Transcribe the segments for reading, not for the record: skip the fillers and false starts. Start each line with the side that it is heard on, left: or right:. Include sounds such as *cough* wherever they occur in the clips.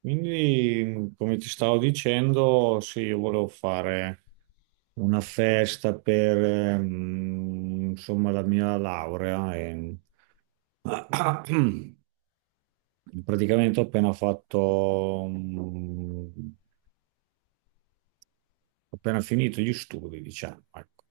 right: Quindi, come ti stavo dicendo, sì, io volevo fare una festa per, insomma, la mia laurea. E... *clears throat* Praticamente ho appena finito gli studi, diciamo. Ecco.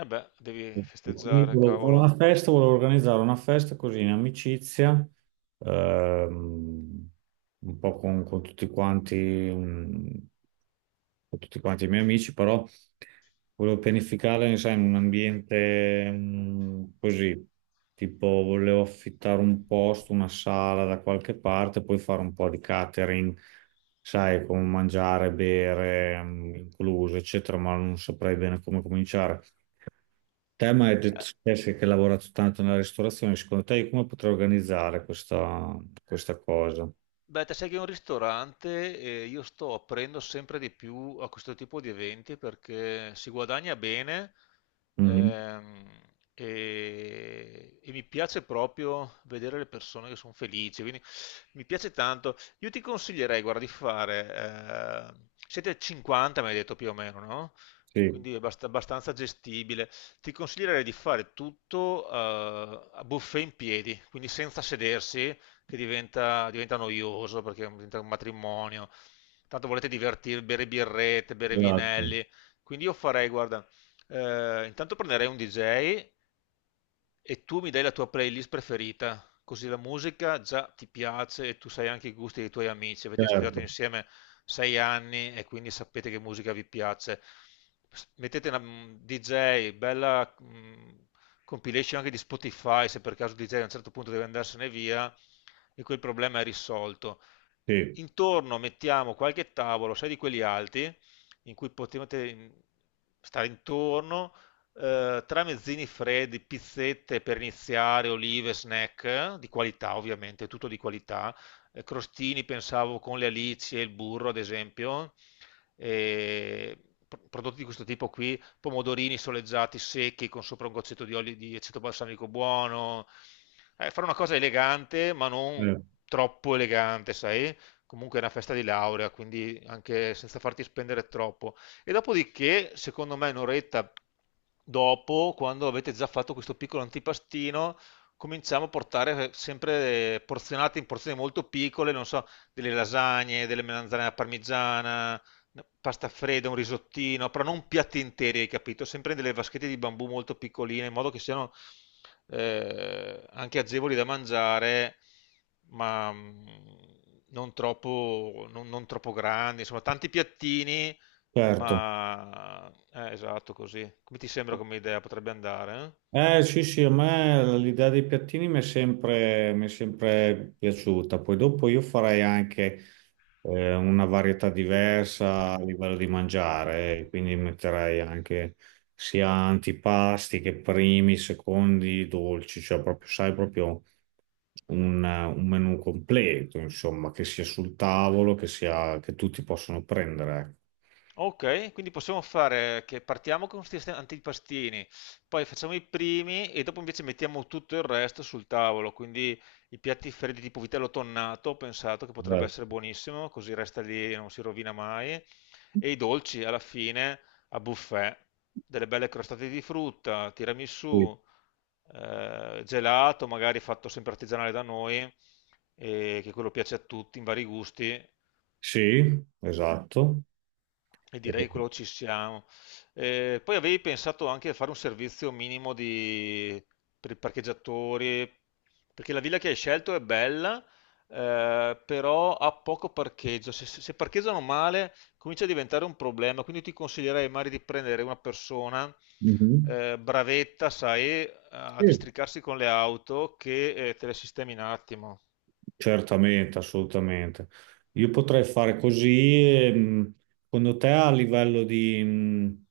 left: Eh beh, devi
right: Quindi
left: festeggiare,
right: volevo fare
left: cavolo.
right: una festa, volevo organizzare una festa così in amicizia, ehm, un po' con tutti quanti, con tutti quanti i miei amici, però volevo pianificarla, sai, in un ambiente, così, tipo volevo affittare un posto, una sala da qualche parte, poi fare un po' di catering, sai, con mangiare, bere, incluso, eccetera, ma non saprei bene come cominciare. Te mi hai detto
left: Eh,
right: Jessica, che hai lavorato tanto nella ristorazione, secondo te io come potrei organizzare questa cosa?
left: Beh, te sai che è un ristorante e io sto aprendo sempre di più a questo tipo di eventi perché si guadagna bene
right: Mhm.
left: ehm, e mi piace proprio vedere le persone che sono felici, quindi mi piace tanto. Io ti consiglierei, guarda, di fare, siete 50, mi hai detto più o meno, no?
right: Sì,
left: Quindi è abbastanza gestibile. Ti consiglierei di fare tutto a buffet in piedi, quindi senza sedersi che diventa noioso perché diventa un matrimonio. Tanto volete divertirvi, bere birrette, bere
right: esatto,
left: vinelli. Quindi io farei, guarda, intanto prenderei un DJ e tu mi dai la tua playlist preferita, così la musica già ti piace e tu sai anche i gusti dei tuoi amici. Avete studiato
right: certo,
left: insieme sei anni e quindi sapete che musica vi piace. Mettete una DJ, bella compilation anche di Spotify, se per caso DJ a un certo punto deve andarsene via e quel problema è risolto.
right: sì,
left: Intorno mettiamo qualche tavolo, sai di quelli alti, in cui potete stare intorno tramezzini freddi, pizzette per iniziare, olive, snack di qualità, ovviamente, tutto di qualità. Crostini, pensavo con le alici e il burro, ad esempio. E prodotti di questo tipo qui, pomodorini soleggiati secchi con sopra un goccetto di olio di aceto balsamico buono. Fare una cosa elegante, ma non
right: eh,
left: troppo elegante, sai? Comunque è una festa di laurea, quindi anche senza farti spendere troppo. E dopodiché, secondo me, un'oretta dopo, quando avete già fatto questo piccolo antipastino, cominciamo a portare sempre porzionate in porzioni molto piccole, non so, delle lasagne, delle melanzane alla parmigiana, no, pasta fredda, un risottino, però non piatti interi, hai capito? Sempre delle vaschette di bambù molto piccoline, in modo che siano anche agevoli da mangiare, ma non troppo, non troppo grandi, insomma, tanti piattini
right: certo.
left: ma esatto, così. Come ti sembra come idea? Potrebbe andare, eh?
right: Eh sì, sì, a me l'idea dei piattini mi è sempre piaciuta, poi dopo io farei anche una varietà diversa a livello di mangiare, quindi metterei anche sia antipasti che primi, secondi, dolci, cioè proprio, sai, proprio un menù completo, insomma, che sia sul tavolo, che tutti possono prendere. Ecco.
left: Ok, quindi possiamo fare che partiamo con questi antipastini, poi facciamo i primi e dopo invece mettiamo tutto il resto sul tavolo, quindi i piatti freddi tipo vitello tonnato, ho pensato che potrebbe essere
right: Esatto.
left: buonissimo, così resta lì e non si rovina mai, e i dolci alla fine a buffet, delle belle crostate di frutta,
right: Sì,
left: tiramisù, gelato, magari fatto sempre artigianale da noi, e che quello piace a tutti in vari gusti.
right: sì, esatto.
left: E
right: Eh,
left: direi che quello ci siamo. Poi avevi pensato anche a fare un servizio minimo per i parcheggiatori, perché la villa che hai scelto è bella, però ha poco parcheggio. Se parcheggiano male comincia a diventare un problema, quindi ti consiglierei magari di prendere una persona
right: mhm.
left: bravetta, sai, a
right: Sì,
left: districarsi con le auto che te le sistemi in un attimo.
right: certamente, assolutamente. Io potrei fare così, secondo te a livello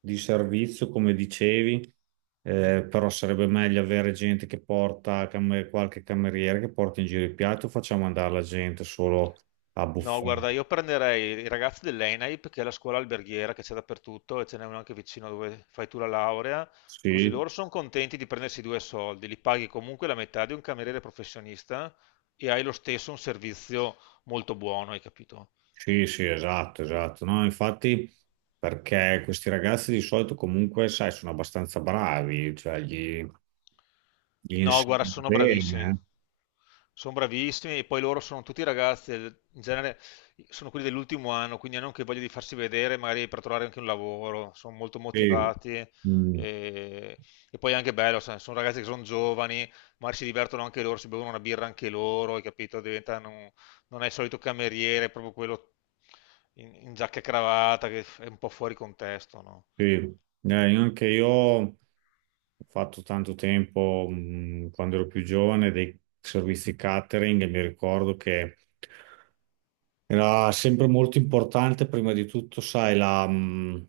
right: di servizio, come dicevi, però sarebbe meglio avere gente che qualche cameriere che porta in giro i piatti o facciamo andare la gente solo a
left: No,
right: buffet?
left: guarda, io prenderei i ragazzi dell'ENAIP, che è la scuola alberghiera che c'è dappertutto e ce n'è una anche vicino dove fai tu la laurea, così
right: Sì,
left: loro sono contenti di prendersi due soldi, li paghi comunque la metà di un cameriere professionista e hai lo stesso un servizio molto buono, hai capito?
right: sì, sì, esatto, esatto. No, infatti, perché questi ragazzi di solito comunque, sai, sono abbastanza bravi, gli
left: No, guarda,
right: insegnano
left: sono bravissimi.
right: bene.
left: Sono bravissimi e poi loro sono tutti ragazzi, in genere sono quelli dell'ultimo anno, quindi hanno anche voglia di farsi vedere, magari per trovare anche un lavoro, sono molto
right: Eh.
left: motivati
right: Sì,
left: e poi è anche bello, sai, sono ragazzi che sono giovani, magari si divertono anche loro, si bevono una birra anche loro, hai capito? Diventano, non è il solito cameriere, è proprio quello in giacca e cravatta che è un po' fuori contesto, no?
right: sì. Io anche io ho fatto tanto tempo, quando ero più giovane, dei servizi catering e mi ricordo che era sempre molto importante, prima di tutto, sai,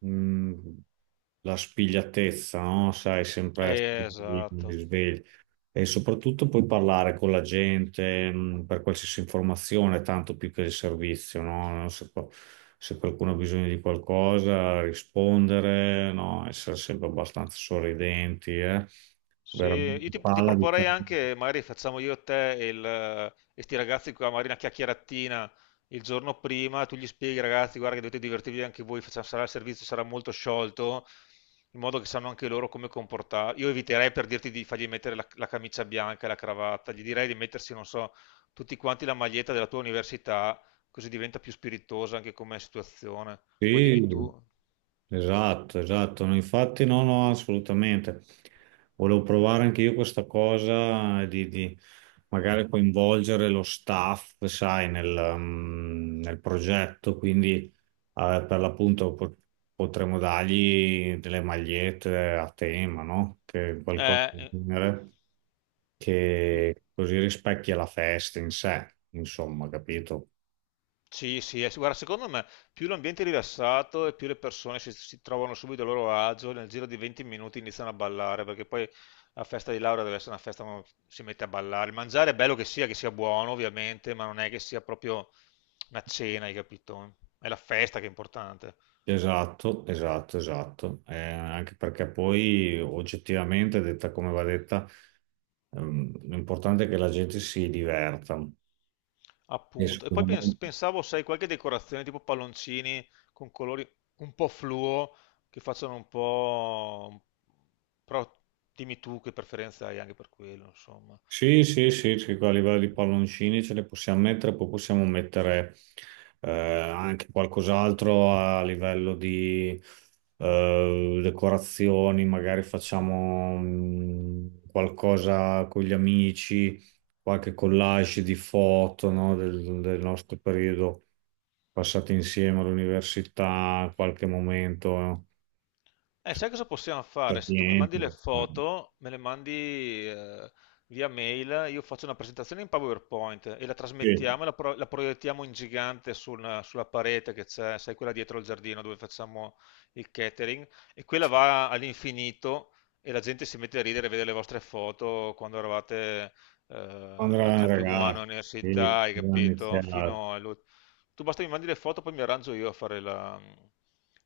right: mh, la spigliatezza, no? Sai, sempre essere lì,
left: Esatto.
right: svegli. E soprattutto poi parlare con la gente, per qualsiasi informazione, tanto più che il servizio, no? Se qualcuno ha bisogno di qualcosa, rispondere, no? Essere sempre abbastanza sorridenti, eh?
left: Sì,
right: Veramente
left: ti
right: palla di...
left: proporrei anche, magari facciamo io e te e il, e sti ragazzi qua, magari una chiacchieratina il giorno prima, tu gli spieghi ragazzi, guarda che dovete divertirvi anche voi, sarà il servizio, sarà molto sciolto, in modo che sanno anche loro come comportarsi. Io eviterei per dirti di fargli mettere la camicia bianca e la cravatta, gli direi di mettersi, non so, tutti quanti la maglietta della tua università, così diventa più spiritosa anche come situazione. Poi dimmi
right: Sì,
left: tu.
right: esatto, esatto, no, infatti no, no, assolutamente. Volevo provare anche io questa cosa di magari coinvolgere lo staff, sai, nel progetto, quindi per l'appunto potremmo dargli delle magliette a tema, no? Che qualcosa del
left: Eh,
right: genere
left: io-
right: che così rispecchia la festa in sé, insomma, capito?
left: Sì, sì, sì, guarda, secondo me più l'ambiente è rilassato e più le persone si trovano subito a loro agio, nel giro di 20 minuti iniziano a ballare, perché poi la festa di laurea deve essere una festa dove si mette a ballare. Il mangiare è bello che sia buono ovviamente, ma non è che sia proprio una cena, hai capito? È la festa che è importante,
right: Esatto, esatto, esatto. Anche perché poi oggettivamente, detta come va detta, l'importante è che la gente si diverta. E
left: appunto. E poi
right: secondo me
left: pensavo, sai, qualche decorazione tipo palloncini con colori un po' fluo, che facciano un po'... Però dimmi tu che preferenza hai anche per quello, insomma.
right: sì, sì, sì, sì, qua a livello di palloncini ce ne possiamo mettere, poi possiamo mettere anche qualcos'altro a livello di decorazioni, magari facciamo qualcosa con gli amici, qualche collage di foto, no, del nostro periodo passato insieme all'università, qualche momento,
left: Sai cosa possiamo fare? Se tu mi mandi
right: niente.
left: le
right: Eh.
left: foto, me le mandi via mail, io faccio una presentazione in PowerPoint e la
right: Sì,
left: trasmettiamo e la proiettiamo in gigante sulla parete che c'è, sai, quella dietro il giardino dove facciamo il catering, e quella
right: sì,
left: va all'infinito e la gente si mette a ridere e vede le vostre foto quando eravate eh,
right: quando
left: anche
right: eravamo
left: al primo anno
right: ragazzi, sì,
left: all'università, hai
right: quando
left: capito?
right: iniziato.
left: Fino tu basta che mi mandi le foto, poi mi arrangio io a fare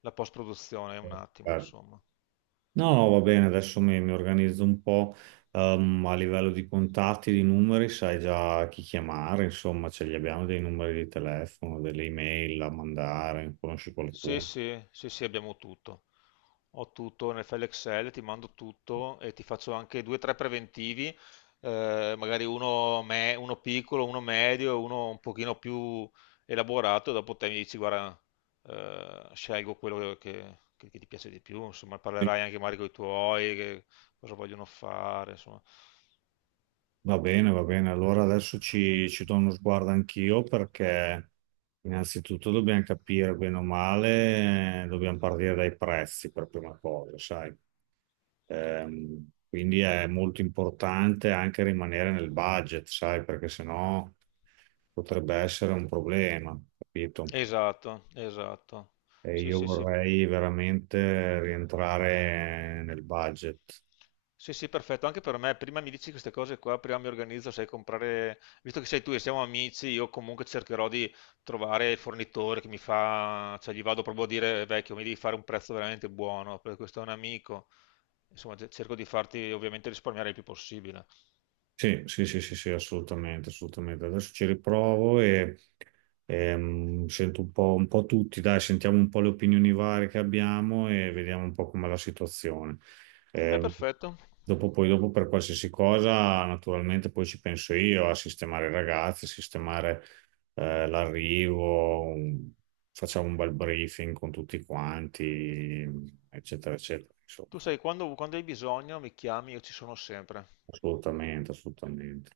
left: la post-produzione, un attimo,
right: Certo.
left: insomma.
right: No, va bene, adesso mi organizzo un po' a livello di contatti, di numeri, sai già chi chiamare, insomma, ce li abbiamo dei numeri di telefono, delle email da mandare, conosci
left: Sì,
right: qualcuno?
left: sì, sì, sì, abbiamo tutto. Ho tutto nel file Excel, ti mando tutto e ti faccio anche due o tre preventivi, magari uno, uno piccolo, uno medio e uno un pochino più elaborato. Dopo te mi dici, guarda, scelgo quello che ti piace di più. Insomma,
right: Sì,
left: parlerai anche magari con i tuoi, che cosa vogliono fare, insomma.
right: va bene, va bene. Allora adesso ci do uno sguardo anch'io perché innanzitutto dobbiamo capire bene o male, dobbiamo partire dai prezzi per prima cosa, sai? Quindi è molto importante anche rimanere nel budget, sai, perché sennò potrebbe essere un problema, capito?
left: Esatto, esatto.
right: E
left: Sì,
right: io
left: sì, sì.
right: vorrei veramente rientrare nel budget.
left: Sì, sì, perfetto, anche per me. Prima mi dici queste cose qua, prima mi organizzo, sai, comprare, visto che sei tu e siamo amici, io comunque cercherò di trovare il fornitore che mi fa, cioè gli vado proprio a dire, vecchio, mi devi fare un prezzo veramente buono, perché questo è un amico. Insomma, cerco di farti ovviamente risparmiare il più possibile.
right: Sì, sì, sì, sì, sì, assolutamente, assolutamente. Adesso ci riprovo e, sento un po' tutti, dai, sentiamo un po' le opinioni varie che abbiamo e vediamo un po' com'è la situazione.
left: È
right: Ehm,
left: perfetto.
right: Dopo, dopo per qualsiasi cosa, naturalmente poi ci penso io a sistemare i ragazzi, a sistemare, eh, l'arrivo, un- facciamo un bel briefing con tutti quanti, eccetera, eccetera. Insomma,
left: Tu sai, quando hai bisogno mi chiami, io ci sono sempre.
right: assolutamente, assolutamente.